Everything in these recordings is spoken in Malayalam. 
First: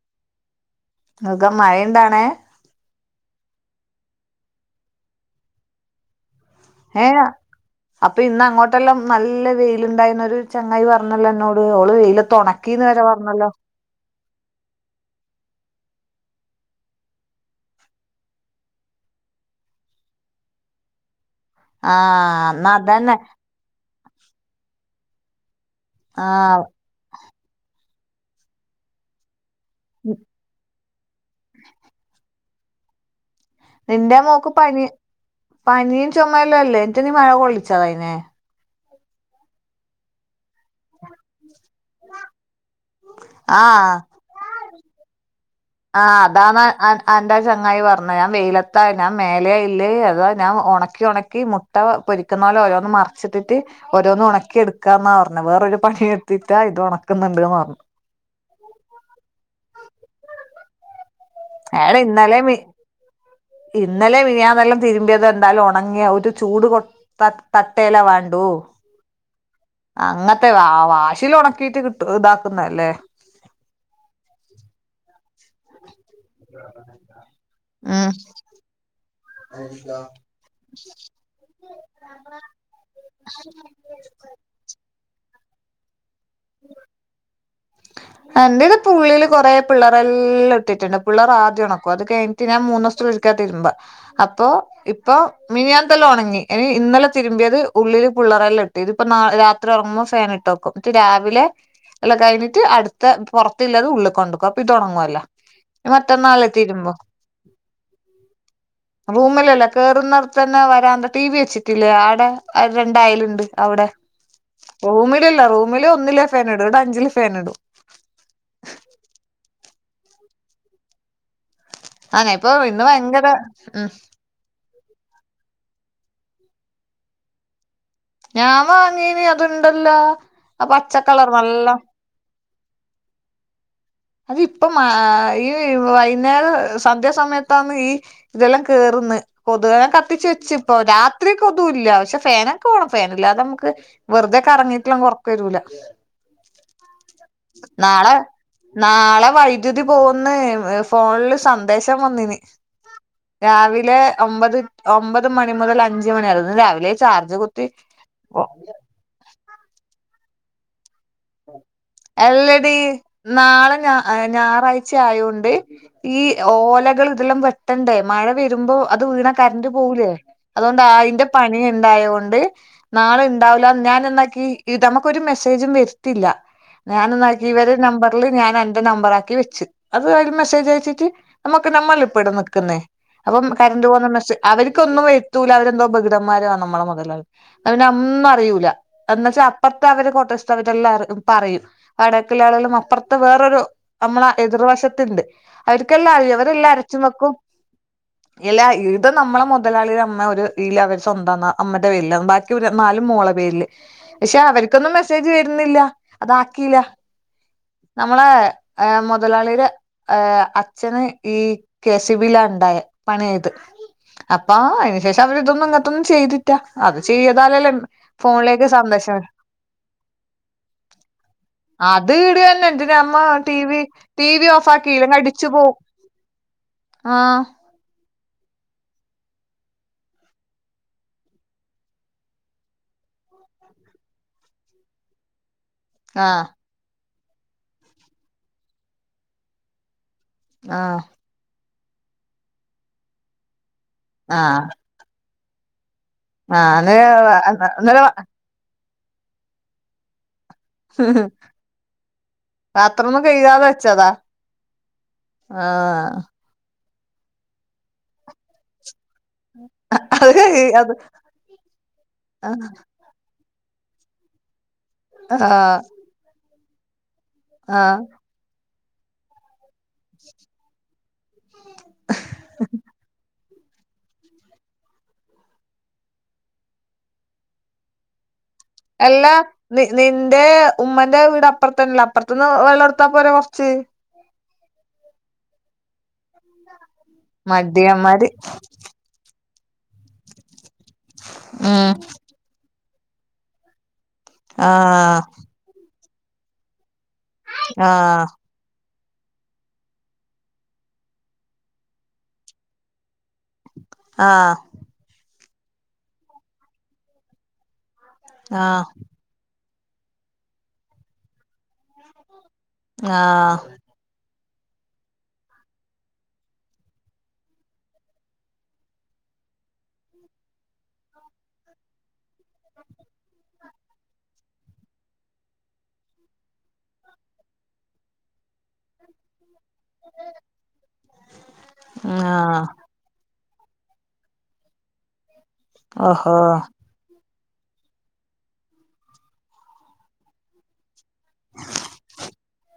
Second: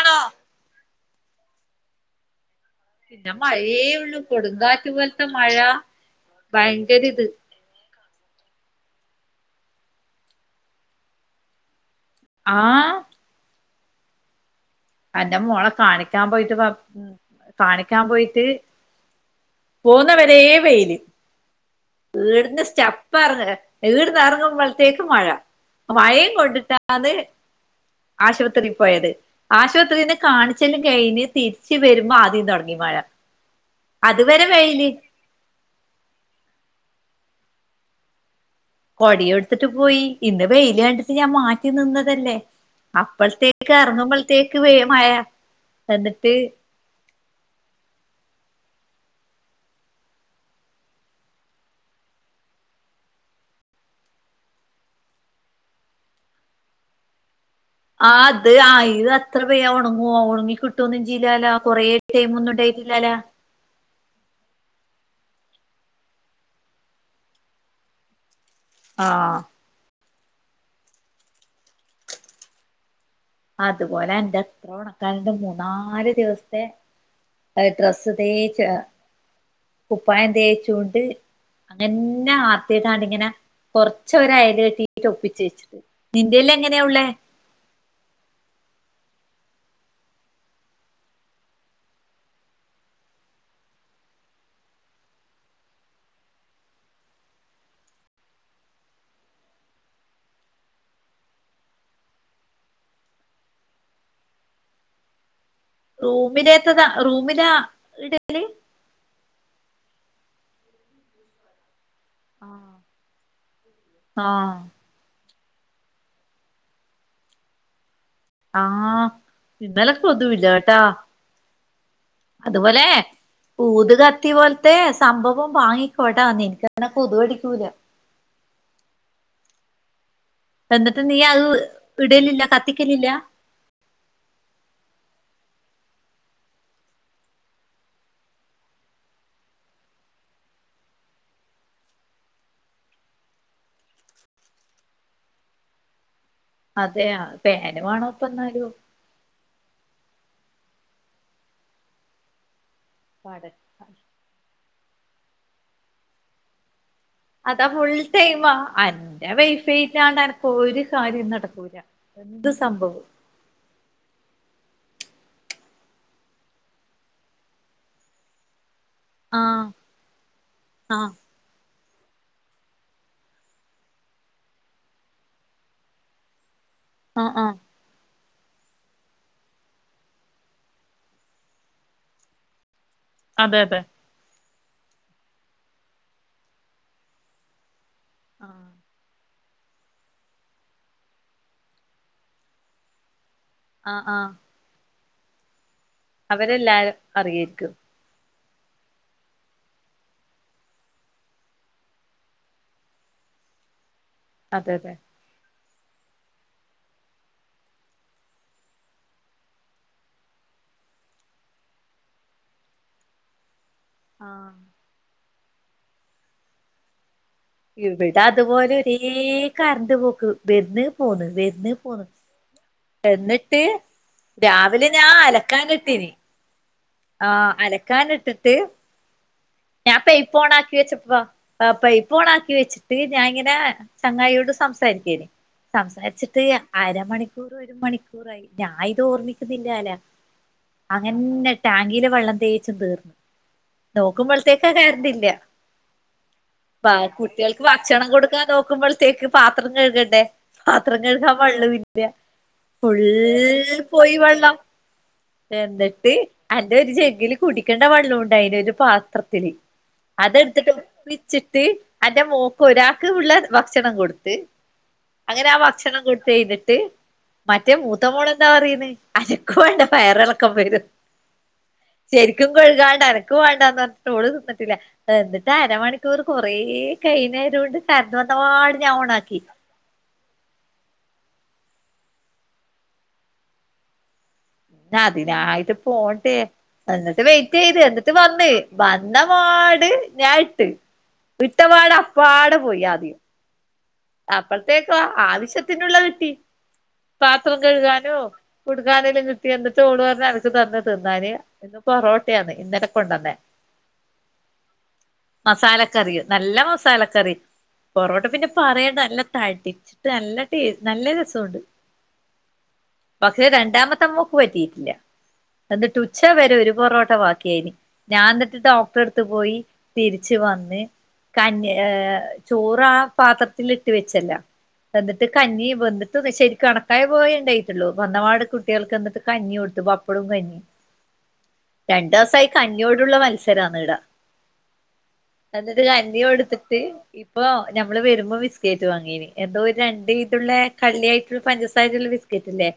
ആണോ നിങ്ങക്ക്‌ മഴ ഉണ്ടോ അവിടെ പിന്നെ മഴയേ ഉള്ളു കൊടുങ്കാറ്റുപോലത്തെ മഴ ഭയങ്കര ഹേയാ ഇത് അപ്പൊ ഇന്ന് അങ്ങോട്ടെല്ലാം നല്ല വെയിലുണ്ടായിന്നൊരു ചങ്ങായി പറഞ്ഞല്ലോ എന്നോട് ഓള് വെയില് ആഹ് ട്ടൊണക്കീന്നുവരെ പറഞ്ഞല്ലോ എന്റെ മോളെ കാണിക്കാൻ പോയിട്ട് പറ കാണിക്കാൻ പോയിട്ട് പോന്ന വരെ വെയില് ആഹ് വീടിൻറെ എന്നാ അതന്നെ സ്റ്റെപ്പ് എറങ്ങി വീട്ന്ന് ഇറങ്ങുമ്പളത്തേക്കും മഴ മഴയും ആഹ് കൊണ്ടിട്ടാ അത് ആശുപത്രിപോയത് ആശുപത്രീന്ന് കാണിച്ചലും കഴിഞ്ഞ് തിരിച്ചുവരുമ്പോ ആദ്യം തൊടങ്ങി മഴ നിന്റെ അതുവരെ മോക്ക് പനി വെയില് പനിയും ചൊമയെല്ലാല്ലേ എന്നിറ്റിനി മഴ കൊള്ളിച്ചാ അയിനെ കൊടയും എടുത്തിട്ടുപോയി ഇന്നുവെയില് കണ്ടിട്ട് ഞാൻ മാറ്റി റ്റി നിന്നതല്ലേ അപ്പളത്തേക്ക് ആഹ് എറങ്ങുമ്പളത്തേക്ക് വേ മയ ആ അതാണ് അ അന്റെ ചങ്ങായിപറഞ്ഞെ ഞാൻ വെയിലത്താ ഞാൻ മേലേയില്ലേ അതാ ഞാൻ ഒണക്കി ഒണക്കി മൊ ട്ട പൊരിക്കുന്നൊലെ ഓരോന്ന് മറിച്ചിട്ടിട്ട് ഓരോന്ന് ഒണക്കി എടുക്കാന്നാ പറഞ്ഞെ വേറൊരു പണിയെടുത്തിട്ടാ ഇത് ഒണക്കുന്നുണ്ട്ന്ന് പറഞ്ഞു ആ അത് ആയിത് അത്രവേഗം ഒണങ്ങുവൊ ഒണങ്ങികിട്ടുവോന്നെജ്ജില്ലാല കൊറേ എടാ ഇന്നലെ മി ടൈമൊന്നുണ്ടായി ഇല്ലാല ഇന്നലെ മിഞ്ഞാന്നെല്ലാം തിരുമ്പിയത് എന്താലും ഒണങ്ങിയ ഒരുചൂട് കൊട് ത തത്തേയ്ല വാണ്ടു ആഹ് അങ്ങത്തെ വ വാശില് ഒണക്കിട്ട് കിട്ട് ഇതാക്കുന്നല്ലേ അതുപോലെ എന്റെ എത്ര ഒണക്കാന്ണ്ട് മൂന്നാല് ദിവസ്ത്തെ അഹ് ഉം ഡ്രസ്സ് തേച്ച്ഹ് കുപ്പായം തേചൂണ്ട് അങ്ങൻനെ ആത്തിട്ടാണ്ട് ഇങ്ങനെ കൊറച്ച് വരെ അയല് കെട്ടി ട്ട് ഒപ്പിച്ചേച്ച്ട്ട് നിന്റേല് എങ്ങനെയാ ഉള്ളേ എന്റേത് പുള്ളില് കൊറേ പിള്ളേരെ എല്ലാം ഇട്ടിറ്റ്ണ്ട് പിള്ളേർ ആദ്യം ഒണക്കും അത് കെഴ്‌ഞ്ഞ് റ്റ് ഞാൻ മൂന്നുസ്ത്തിലൊരിക്ക്യാ തിര്മ്പ അപ്പൊ ഇപ്പൊ മിനിയാൻത്തെല്ലാം ഒണങ്ങി ഇനി ഇന്നലെ തിരുമ്പിയത് ഉള്ളില് പിള്ളറല്ലാം ഇട്ട് ഇതിപ്പ നാ രാ ത്രി ആവുമ്മൊ ഫേനിട്ടെക്കും ന്ന്ട്ട് രാവിലെ എല്ലം കഴിഞ്ഞിട്ട് അട് ത്ത പൊറത്തില്ലത് ഉള്ളികൊണ്ടക്കും അപ്പിതൊണങ്ങൊല്ലോ റൂമിലെത്തത് റൂമിലാ ഇടല് റൂമിലല്ല കേറുന്നട്തന്നെ വരാന്താ ടി വി വെച്ചിട്ടില്ലേ ആ ടെ ആഹ് രണ്ടയല്ണ്ട് അവിടെ ആഹ് റൂമിലല്ല റൂമില് ഒന്നിലേ ഫാൻ ഇടൂ വ്ടെ അഞ്ചില് ഫാൻ ഇടും ആഹ് ഇന്നലൊക്കൊതുവില്ലകെട്ടാ അങ്ങനെ ഇപ്പൊ ഇന്ന് അതുപോലെ ഭയങ്കര ഉം ഊത്ക ത്തി പോൽത്തെ സംഭവം വാങ്ങിക്കോട്ടാ നിൻക്കങ്ങനെ കൊതുകടിക്കൂല ഞാവാങ്ങീനി അത്ണ്ടല്ലോ ആ എന്നിട്ട് നീ പച്ചക്കളർ അത് നല്ലം ഇടലില്ല കത്തിക്കലില്ല അത് ഇപ്പൊ മാ ഈ വൈന്നേരം സന്ധ്യാസമയത്താണ് ഈ ഇതെല്ലാം കേറ്ന്ന് കൊത് വേ ഞാ കത്തിച്ച് വെച്ച് പ്പൊ രാത്രി കൊതു ഇല്ല പക്ഷെ ഫേനൊക്കെവാണം ഫേൻ ഇല്ലാതെ നമുക്ക് വെർതെ കറങ്ങിട്ട്ല്ലെൻങ്കെ ഒർക്കെരൂല അതെയാ പേന് വാണോപ്പെന്നാലും നാളെ വൈദ്യുതി പോവുന്ന് ഫോണില് സന്ദേശം വന്നിന് പട രാവിലെ ഒമ്പത് ഒമ്പത് മണി മുതൽ അഞ്ച് മണിയായിരുന്നു രാവിലെ ചാർജ് കുത്തി അതാ ഫു ൾ ടൈമാ അൻ ഞാ വൈഫൈയിറ്റാണ്ട് എനക്ക് ഒരു കാര്യം നടക്കൂല എന്ത് അല്ലടി സംഭവോം നാളെ ഞ ഞായറാഴ്ച ആയോണ്ട് ഈ ഓലകൾ ഇതെല്ലാം വെട്ടണ്ടേ മഴ വെര്മ്പോ അത് വീണ ആഹ് കര്ന്റ് പോവൂലേ അതോണ്ട് ആഹ് ആയിന്റെ പനിയിണ്ടായോണ്ട് നാളെ ഇണ്ടാവുല ഞാനെന്നാക്കി ഇതമ്മക്കൊരു മെസ്സേജും വെര് ത്തില്ല ആഹ് ഞാനൊന്നാക്കി ആഹ് ഇവരെ നമ്പർല് ഞാൻ എന്റെ നമ്പറാക്കി വെച്ച് അത് അയ്ല് മെസ്സേജ് അയച്ചിറ്റ് - നമ്മക്ക് നമ്മള് ഇപ്പെടെ നിക്ക്ന്നേ അപ്പം അതെ അതെ കര്ണ്ട് പോന്ന മെസ്സേ അവര്ക്കൊന്നും എത്തൂല അവരെന്തോ ബധിരന്മാരാ നമ്മളെ മൊതലാളി അഹ് പിന്നെ ആഹ് ഒന്നറിയൂല എന്നച്ച അപ്പർത്തെ അവരെ കോട്ടേഴ്‌സ്ത്തെ അവര് ട്ടെല്ലാറ് പറയും വടക്ക്ള്ളോളെല്ലം അപ്പർത്ത് വേറൊരു ആഹ് നമ്മളെ ആഹ് എതിർവശത്ത്ണ്ട് അവര്ക്കെല്ലാം അറിയും അവരെല്ലാം അവരെല്ലാരും അരച്ചുംവെക്കും അറിയായിരിക്കും എല ഇത് നമ്മളെ മൊതലാളി അമ്മ ഒരു ഇല അവര് സ്വന്തംന്നാ അമ്മടെ പേരിലാ ബാക്കിവര് നാലും മോളെ പേരില് പക്ഷെ അതെ അവര്ക്കൊന്നും അതെ മെസ്സേജ് വരുന്നില്ല അതാക്കിയില്ല നമ്മളെ എഹ് മുതലാളിടെ ഏ അച്ഛന് ഈ കെസിബിലാ ണ്ടായേ പണി ചെയ്ത് അപ്പ ആഹ് അയ്ന് ശേഷം അവരിതൊന്നും ഇങ്ങത്തൊന്നും ചെയ്ത്റ്റാ അത് ചെയ്താലല്ലേ ഫോണിലേക്ക് സന്ദേശം വെ ക്കരണ്ട് പോക്ക് വെര്ന് പോന്ന് വെര്ന് പോന്ന് അത് ഇട തന്നെ എന്തിന അമ്മ ടി എന്നിട്ട് വി ടി വി ഓഫ് രാവിലെ ഞാ ആക്കിയില്ലെങ്കിൽ അടിച്ചു പോവും അലക്കാനിട്ടിനി ആഹ് അലക്കാൻ ഇട്ടിട്ട് ഞാൻ പെെപ്പോണാക്കെച്ചു പ്പോ ആഹ് പൈപ്പോൺ ആക്കി വെച്ചിട്ട് ഞാനിങ്ങനെ ചങ്ങായിയോട് സംസാരിക്കേര്ന്നു സംസാരിച്ചിട്ട് ആഹ് അരമണിക്കൂറ് ഒരു മണിക്കൂറായി ഞാ ഇത് ഓർമിക്കുന്നില്ലാല ആഹ് അങ്ങന്നെ ടാങ്കീലെ വെള്ളം തേച്ചും തീർന്ന് നോക്കുമ്പൾ ആഹ് കരന്റില്ല ഭാ ആഹ് അത് കുട്ട്യാൾക്ക് ഇന്നലെ ഭക്ഷണം കൊടുക്കാ നോക്കുമ്പൾ ത്തേക്ക് പാത്രം കഴ്കണ്ടേ പാത്രം കഴ്കാം വള്ളവില്ല പാത്രൊന്നും കഴുകാതെ ഫുള്ള് വെച്ചതാ പോയി വെള്ളം ആഹ് എന്നിട്ട് അന്റെ ഒരു ജെഗ്ഗില് കുടിക്കേണ്ട വെള്ളാേണ്ടായിന് ഒരു പാത് ത്തി അത് കഴ് ഇട്ത്തിട്ട് അത് ഒപ്പിച്ചിട്ട് അന്റെ മോക്ക് ഒരാ ക്ക് ഉള്ള ഭക്ഷണം കൊടുത്ത് അങ്ങനെ ആ ആഹ് ഭക്ഷണം കൊടുത്തെയ്ഞ്ഞിട്ട്- മറ്റേ ആഹ് മൂത്ത മോള് എന്താ പറീന്ന് അനക്ക് വേണ്ട വയറളക്കം വരും ശര്ക്കും കെഴുകാണ്ടെ അനക്ക് വേണ്ടാന്ന് പറഞ്ഞ് ട്ട് ഓള് തിന്ന്ട്ടില്ല എന്നിട്ട് അരമണിക്കൂർ കൊറേ കൈ നേരം ഉണ്ട് കരന്റ് വന്നപാട് ഞാൻ അല്ലാ ഓണാക്കി നി നിന്റെ ഉമ്മന്റെ വീട് അപ്പറത്തന്നെല്ലേ അപ്പർത്ത്ന്ന് വെള്ളം എടുത്താ പോരെ കൊർച്ച് ഞാഇതിനായിട്ട് പോണ്ടേ അന്നിട്ട് വെയിറ്റെയ്ത് എന്നിട്ട് മടിയന്മാര് വന്ന് വന്നപാട് ഞാഇട്ട് ഉം വിട്ടപാട് അപ്പാട പോയി ആദ്യം അപ്പൾത്തേക്ക് ആഹ് ആവശ്യത്തിനുള്ള കിട്ടി പാത്രം കഴുകാനോ ആഹ് കുട്ക്കാനെല്ലാം കിട്ടി എന്നിട്ട് ഓള് പറഞ്ഞ് എനക്ക് തന്നു തിന്നാന് ഇന്ന് പൊറോട്ടയാന്ന്യ ഇന്നലെക് കൊണ്ടന്നെ ആഹ് മസാലക്കറി നല്ല മസാലക്കറി പൊറോട്ട പിന്നെ ആഹ് പറയണ്ട നല്ല തട്ടിച്ചിട്ട് നല്ല ടേ നല്ല രസഒണ്ട് പക്ഷെ ആഹ് രണ്ടാമത്തെ മോക്ക് പറ്റീറ്റില്ല എന്നിട്ട് ഉച്ച വരെ ഒരു പൊറോട്ട വാക്കിയയിന് ഞാൻ ന്നിട്ട് ഡോക്ടറെട്ത്ത് പോയി തിരിച്ച് വന്ന് കഞ് ഏ് ചോറ് ആ പാത്രത്തിലി ഇട്ട് വെച്ചല്ല വെന്ത്ട്ട് കഞ്ഞി വെന്ത്ട്ടൊന്ന് ശരിക്ക് കണക്കായ പോയേ ഉണ്ടായിട്ടുള്ളു വന്നപാട് കുട്ടികൾക്ക് എന്ന്ട്ട് കഞ്ഞി ഒടുത്തു പപ്പടും കഞ്ഞിം രണ്ട്സായി ആഹ് കഞ്ഞ ഞ്ഞോടുള്ള മത്സരാന്ന്ടാ എന്നിട്ട് ഓഹോ കഞ്ഞൊട്ത്തിട്ട് ഇപ്പോ- ഞമ്മള് വരുമ്പോ ബിസ്കറ്റ് വാങ്ങീനി എന്തോ ഒരു രണ്ട് ഇതുള്ള കള്ള്യായി ഫുൾപഞ്ചസാരുള്ള ബിസ്ക്കേറ്റ്ല്ലേ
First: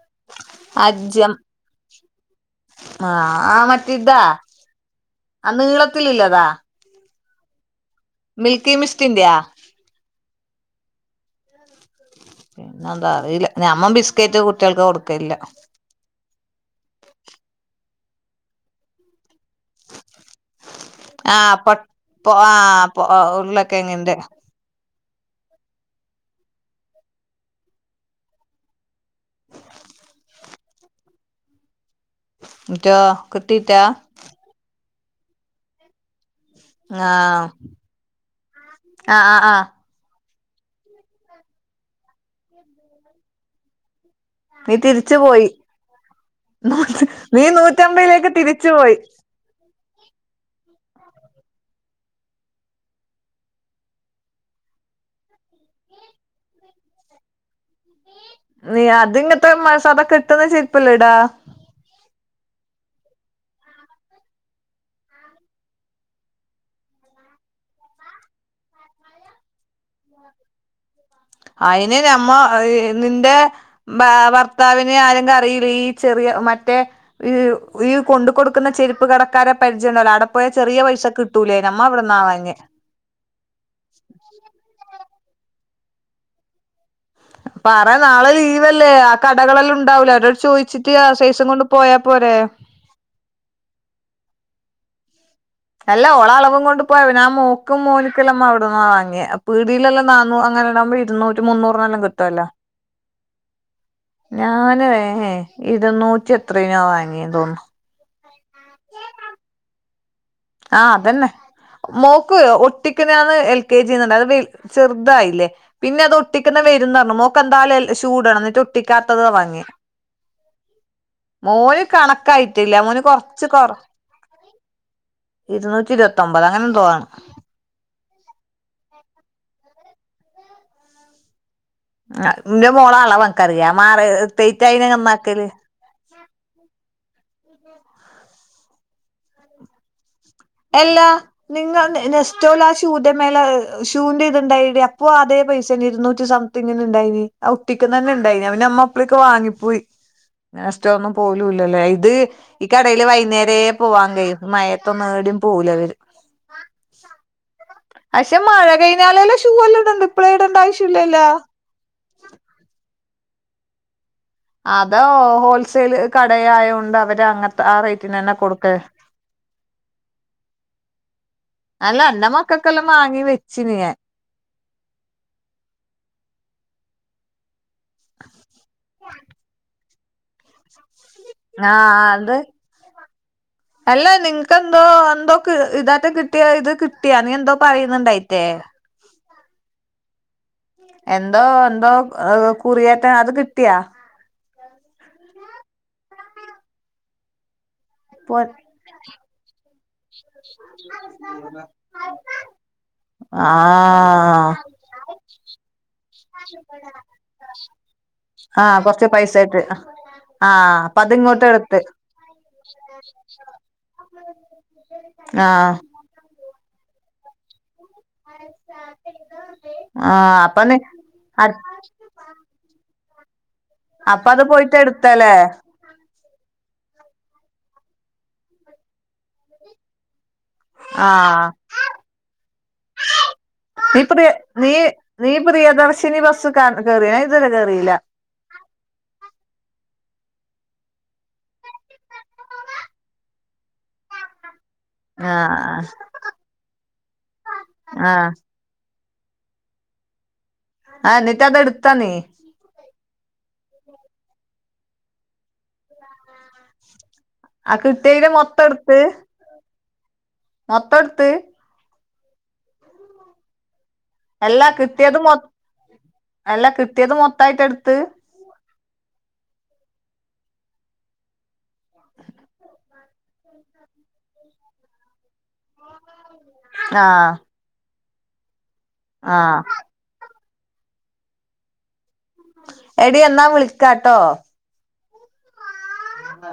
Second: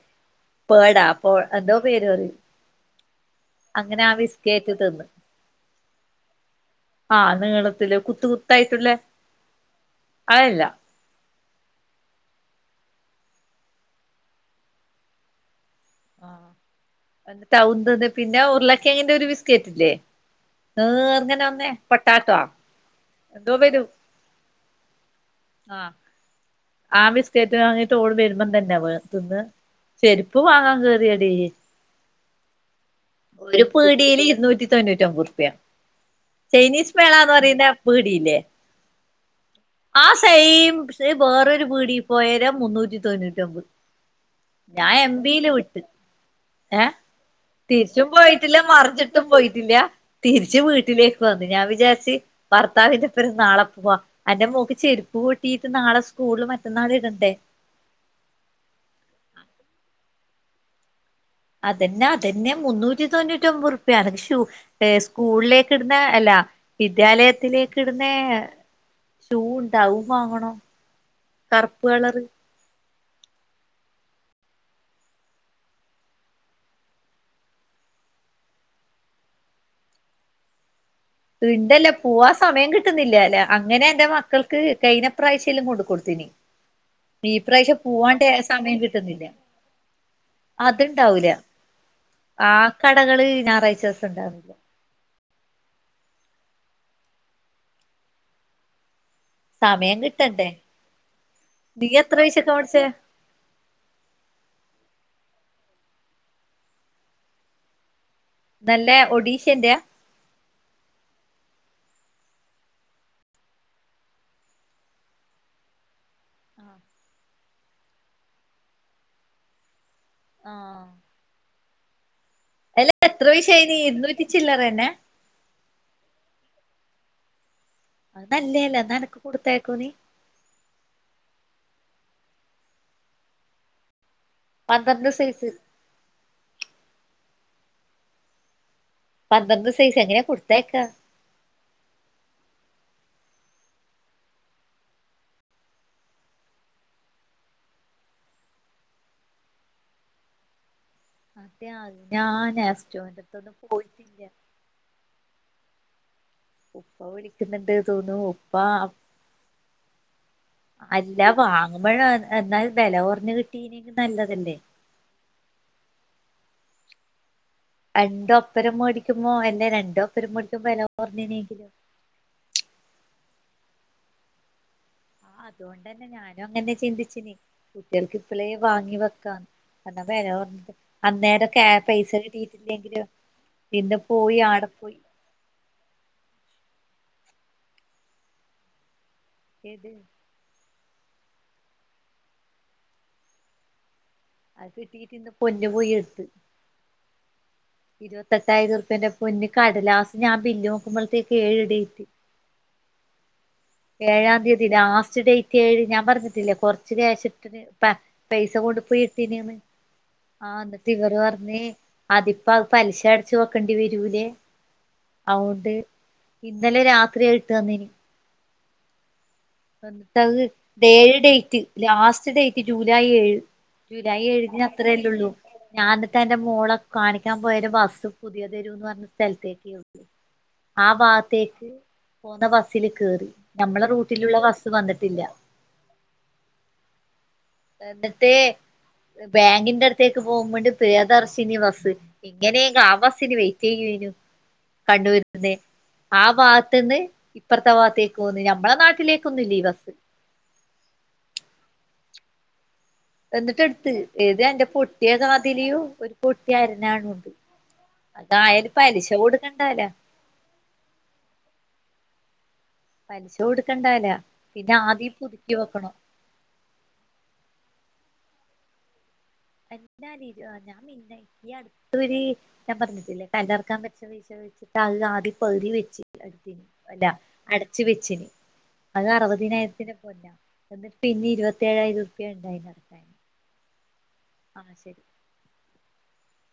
പോടാ അജ്ജം പ്പാേ എന്തോ പേര് പറിം ആഹ് ആഹ് മറ്റേ ഇതാ തിന്ന് അന്നീളത്തിലില്ലതാ ആഹ് നീളത്തില് മിൽക്കി മിസ്റ്റ്ന്റെയാ അഅല്ല ന്നതാവില്ലാ നമ്മ ബിസ്ക്കറ്റ് കുട്ട്യാൾക്ക് കൊടുക്കല്ല ആഹ് ടൗത് തിപ്പിന്റെ ഉർളകേങ്ങിന്റെ ഒരു ബിസ്കറ്റ് ഇല്ലേ ആ ന്നിർങ്ങനെ ഒന്ന് പ പ്പൊ പൊട്ടാട്ടോ ആ എന്തോ വരും ഉരുളക്കെങ്ങിന്റെ [inaudible] ആഹ് ആ ബിസ്കേറ്റ് വാങ്ങീട്ടോള് വെരുമ്പം തന്നെ വെ തിന്ന് ചെരിപ്പ് വാങ്ങാൻ കേറിയെടീ റ്റോ ഒരു കിട്ടീറ്റാ പീടീല് ഇരുന്നൂറ്റി താെഞ്ഞുറ്റൊമ്പ ഉർപ്യ ചൈനീസ് ആ മേളാന്ന് പറീന്ന പീടിയില്ലേ ആ ആ ആ ആ സൈയിം ഇതേ വേറൊരു പീടീ പോയേരം മുന്നൂറ്റി തൊണ്ണൂറ്റിഒമ്പെ നീ ഞാൻ എം തിരിച്ചു ബി പോയി യില് വിട്ട് ഏഹ് നീ തിര്ച്ചും നൂറ്റമ്പതിലേക്ക് പോയിട്ടില്ല തിരിച്ചു പോയി മറിച്ചിട്ടും പോയിട്ടില്ല തിരിച്ച് വീട്ടിലേക്ക് വന്നു ഞാൻ വിചാര്ച്ച് ഭർത്താവിന്റൊപ്പം നാളെ പോവാ അന്റെ മോക്ക് ചെര്പ്പ് പൊട്ടീട്ട് നാളെസ് സ്കൂളില് മറ്റന്നാളിം ഇടണ്ടേ നീ അത് ഇങ്ങത്തെ മസാദാ കെട്ട്ണ ചെരിപ്പല്ലെ ഇടാ. അതന്നെ അതന്നെ മുന്നൂറ്റി തൊണ്ണൂറ്റി ഒമ്പത് റുപ്യയാണ് ഷൂ. സ്കൂളിലേക്ക് ഇടുന്ന അല്ല വിദ്യാലയത്തിലേക്ക് ഇടുന്ന. ഷൂ ഉണ്ടാവും അതും വാങ്ങണം അയിന് നമ്മ നിന്റെ. ഭാ ഭർത്താവിനെ ആരെങ്കിലും അറിയില്ല ഈ ചെറിയ മറ്റേ ഈ ഈ കൊണ്ട് കൊടുക്ണ ചെരുപ്പ് കടക്കാരെ പരിചയ ഉണ്ടല്ലോ അടെ പോയ ചെറിയ പൈസക്. ട്ടൂലെ നമ്മളവ്ടന്നാ വാങ്ങിയെ ക്കുന്നില്ലേ ല്ലേ അങ്ങനെ എൻ്റെ മക്കൾക്ക് കൈഞ്ഞ പ്രാവശ്യെല്ലാം കൊണ്ട് കൊടുത്തിനി. പറ നാളെ സമയം ലീവല്ലേ ആ കിട്ടുന്നില്ല കടകളെല്ലാം ഉണ്ടാവില്ല അവരോട് ചോദിച്ചിട്ട് ആ അത്ണ്ടാവൂല സൈസും കൊണ്ട്. പോയാ പോരെ? ആ കടകള് ഞായറാഴ്ച ദിവസം ഉണ്ടാവില്ല. അല്ല ഓളെ അളവും കൊണ്ട് പോയ പിന്നെ ആ മോക്കും മോനിക്കല്ലാം അവിടന്നാ വാങ്ങിയ. സമയം പീടിയിലെല്ല നാനൂ കിട്ടണ്ടേ അങ്ങനെടാകുമ്പോ ഇരുന്നൂറ്റി മുന്നൂറിനല്ലാം കിട്ടുവല്ല. പട്ച്ചേ ഞാന് ഏ ഇരുന്നൂറ്റി എത്രേനോ വാങ്ങിയെന്ന് തോന്നുന്നു. നല്ല ഒഡീഷന്റെയാ? ആഹ് അതന്നെ. മോക്ക് ഒട്ടിക്കിനത് എൽ കെ ജിന്ന് അത് ചെറുതായില്ലേ? പിന്നെ അത് ഒട്ടിക്കുന്ന വരും പറഞ്ഞു മോക്ക് എന്തായലും ഷൂ ഇടണം എന്നിട്ട് ഒട്ടിക്കാത്തതാ വാങ്ങിയ. ആഹ് മോന് കണക്കായിട്ടില്ല മോന് കൊർച്ച് കൊർ. ചില്ലറ തന്നെ. ഇരുന്നൂറ്റി ഇരുപത്തൊമ്പത് അങ്ങനെ എന്തോ ആണ്. [unintelligible] ആഹ് ഇൻ്റെ മോളെ അളവ് അൻക്ക് അറീലേ പന്ത്രണ്ട് സൈസ് [unintelligible] പന്ത്രണ്ട് സൈസ് എങ്ങനെ കൊടു എല്ലാ. നിങ്ങ നെസ്റ്റോയിൽ ആ ഷൂന്റെ മേലെ ഷൂന്റെ ഇതുണ്ടായിടി അപ്പോ അതേ പൈസേന് ഇരുന്നൂറ്റി സം ത്തിങ്ങനെ ഇണ്ടായിനി ആ ഒട്ടിക്ക്ന്ന തന്നെ ഇണ്ടായിനി അവന് അമ്മപ്പളേക്ക് വാങ്ങിപ്പോയി നെസ്റ്റോന്നും. പോലൂല്ല അതെയാ ല്ലേ ഇത് ഞാൻ ഈ കടേൽ ആസ്റ്റോന്റെടുത്തൊന്നും വൈകുന്നേരേ പോവാൻ പോയിട്ടില്ല കഴിയും മയത്തൊന്ന എടിം പോകൂല അവര്. ഉപ്പ വിളിക്കുന്നുണ്ട്. തോന്നുന്നു പക്ഷെ ഉപ്പ മഴ കഴിഞ്ഞാലേല്ല ഷൂ എല്ലാം ഇടണ്ട ഇപ്പളേ ഇടേണ്ട ആവശ്യല്ലല്ലോ? [unintelligible] എന്നാൽ വെല കൊർഞ്ഞ്, കിട്ടീനേങ്കി നല്ലതല്ലേ? അതോ ഹോൾസെയിൽ കടയായോണ്ട് അവര് അങ്ങ രണ്ട് ഒപ്പരം മേടിക്കുമ്പോ അല്ലേ രണ്ടോപ്പരം മേടിക്കുമ്പോ വെല കൊറഞ്ഞിനി. [unintelligible] മക്കക്കെല്ലാം വാങ്ങി വെച്ചിന് ഞാൻ. ആ അതുകൊണ്ട് തന്നെ ഞാനും അങ്ങനെ ചിന്തിച്ചിന് കുട്ടികൾക്ക് ഇപ്പളേ വാങ്ങി വെക്കാ എന്നാ വെല അന്നേരക്കെ ആ ആഹ് പൈസ അത് കിട്ടിട്ടില്ലെങ്കില് പിന്നെ പോയി ആടെ ക്ക് ഇതാറ്റം കിട്ടിയ ഇത് കിട്ടിയ നീ എന്തോ പറയുന്നുണ്ടായിറ്റേ ഏത് എന്തോ എന്തോ കുറിയേറ്റ അത് കിട്ടിയാ അത് കിട്ടിട്ട് ഇന്ന് പൊന്ന് പോയി എടുത്ത് പോ ഇരുപത്തെട്ടായിരം ഉറുപേന്റെ പൊന്ന് കടലാസ് ഞാ ബില്ല് നോക്കുമ്പളത്തേക്ക് ഏഴ് ഡേറ്റ് ആഹ് ഏഴാം തീയതി ലാസ്റ്റ് ഡേറ്റ് ഏഴ് ഞാൻ പറഞ്ഞിട്ടില്ലേ കൊർച്ച് ക്യാഷ് ഇട്ടന് ആ കൊർച്ച് പൈസായിട്ട് ആ അപ്പൊ അതിങ്ങോട്ട് എടുത്ത് അതിപ്പോ പലിശ അടച്ചോക്കണ്ടി വെരൂലേ അവോണ്ട് ആഹ് ഇന്നലെ രാത്രി അഹ് ഇട്ട് തന്നിനി ആഹ് എന്നിട്ടഹ് [unintelligible] അപ്പൊ നീ അ ഡേറ്റ് ലാസ്റ്റ് ഡേറ്റ് ജൂലായ് ഏഴ് ജൂലൈ അപ്പ അത് ഏഴിന് പോയിട്ട് അത്രല്ലേള്ളൂ എട്ത്തല്ലേ ഞാൻ ഇന്ന്ട്ടെന്റെ മോളെ കാണിക്കാൻ പോയേരം ബസ്സ് പുതിയതെരുവ് പർഞ്ഞ സ്ഥലത്തേക്ക്യേള്ളു ആ ആഹ് ഭാത്തേക്ക് പോവുന്ന ബസ്സില് കേറി ഞമ്മളെ റൂ [unintelligible] നീ നീ പ്രിയദർശിനി ബസ്സ് കാ കറിയോ ഞാൻ ഇതുവരെ കേറിയില്ല തേ ഏഹ് ബാങ്കിന്റെ അട്ത്തേക്ക് പോവുമ്പണ്ട് പ്രിയദർശിനി ബസ്സ് എങ്ങനേങ്ങാ ആ ബസ്സിന് വെയിറ്റെയ്യുവേനു കണ്ണൂര്ന്ന് ആഹ് ആ ഭാത്ത്ന്ന് ഇപ്പറ്ത്തെ വാത്തേക്ക് ആഹ് പോന്ന് ഞ മ്മളെ നാട്ടിലേക്കൊന്നുയില്ല ഈ ബസ്സ് ആഹ് ഇന്നിട്ടത് എട്ത്തോന്നി എന്നിട്ടെട്ത്ത് ഏത് എന്റെ പൊട്ടിയ കാതിലിയും ഒരു പൊട്ടിയ അരഞ്ഞാണൂണ്ട് ആ കിട്ടിയേല് മൊത്തം അതായാലും പലിശ കൊടുക്കെണ്ടാല്ലോ മൊത്തോട്ത്ത് പലിശ കൊടുക്കണ്ടാല്ലോ എല്ലാ പിന്നെ ആദ്യം ഈ കിട്ടിയത് മൊ പുതുക്കി വെക്കണം അല്ല കിട്ടിയത് മൊത്തായിട്ടെട്ത്ത് എന്നാ [unintelligible] ആഹ് ഞാൻ പിന്നെ ഈയട്ത്തൊര് ഞാൻ പറ്ഞ്ഞിട്ടില്ലേ കല്ലറ്ക്കാൻ വെച്ച പൈസ വെച്ചിട്ട് അഹ് ആദ്യം പവുതി വെച്ച് അഹ് ഇട്ത്തീനി അല്ല ആഹ് അടച്ച് വെച്ച്നി അത് ആഹ് അറുവതിനായിരത്തിന് [unintelligible] എന്നിട്ട് പിന്നിം ഇരുപത്തിയേഴായിരം ഉറുപ്പ്യ ഇണ്ടായിനു അടക്കാൻ ടീ എന്നാ വുളിക്കാട്ടോ ആഹ് ശരി ആ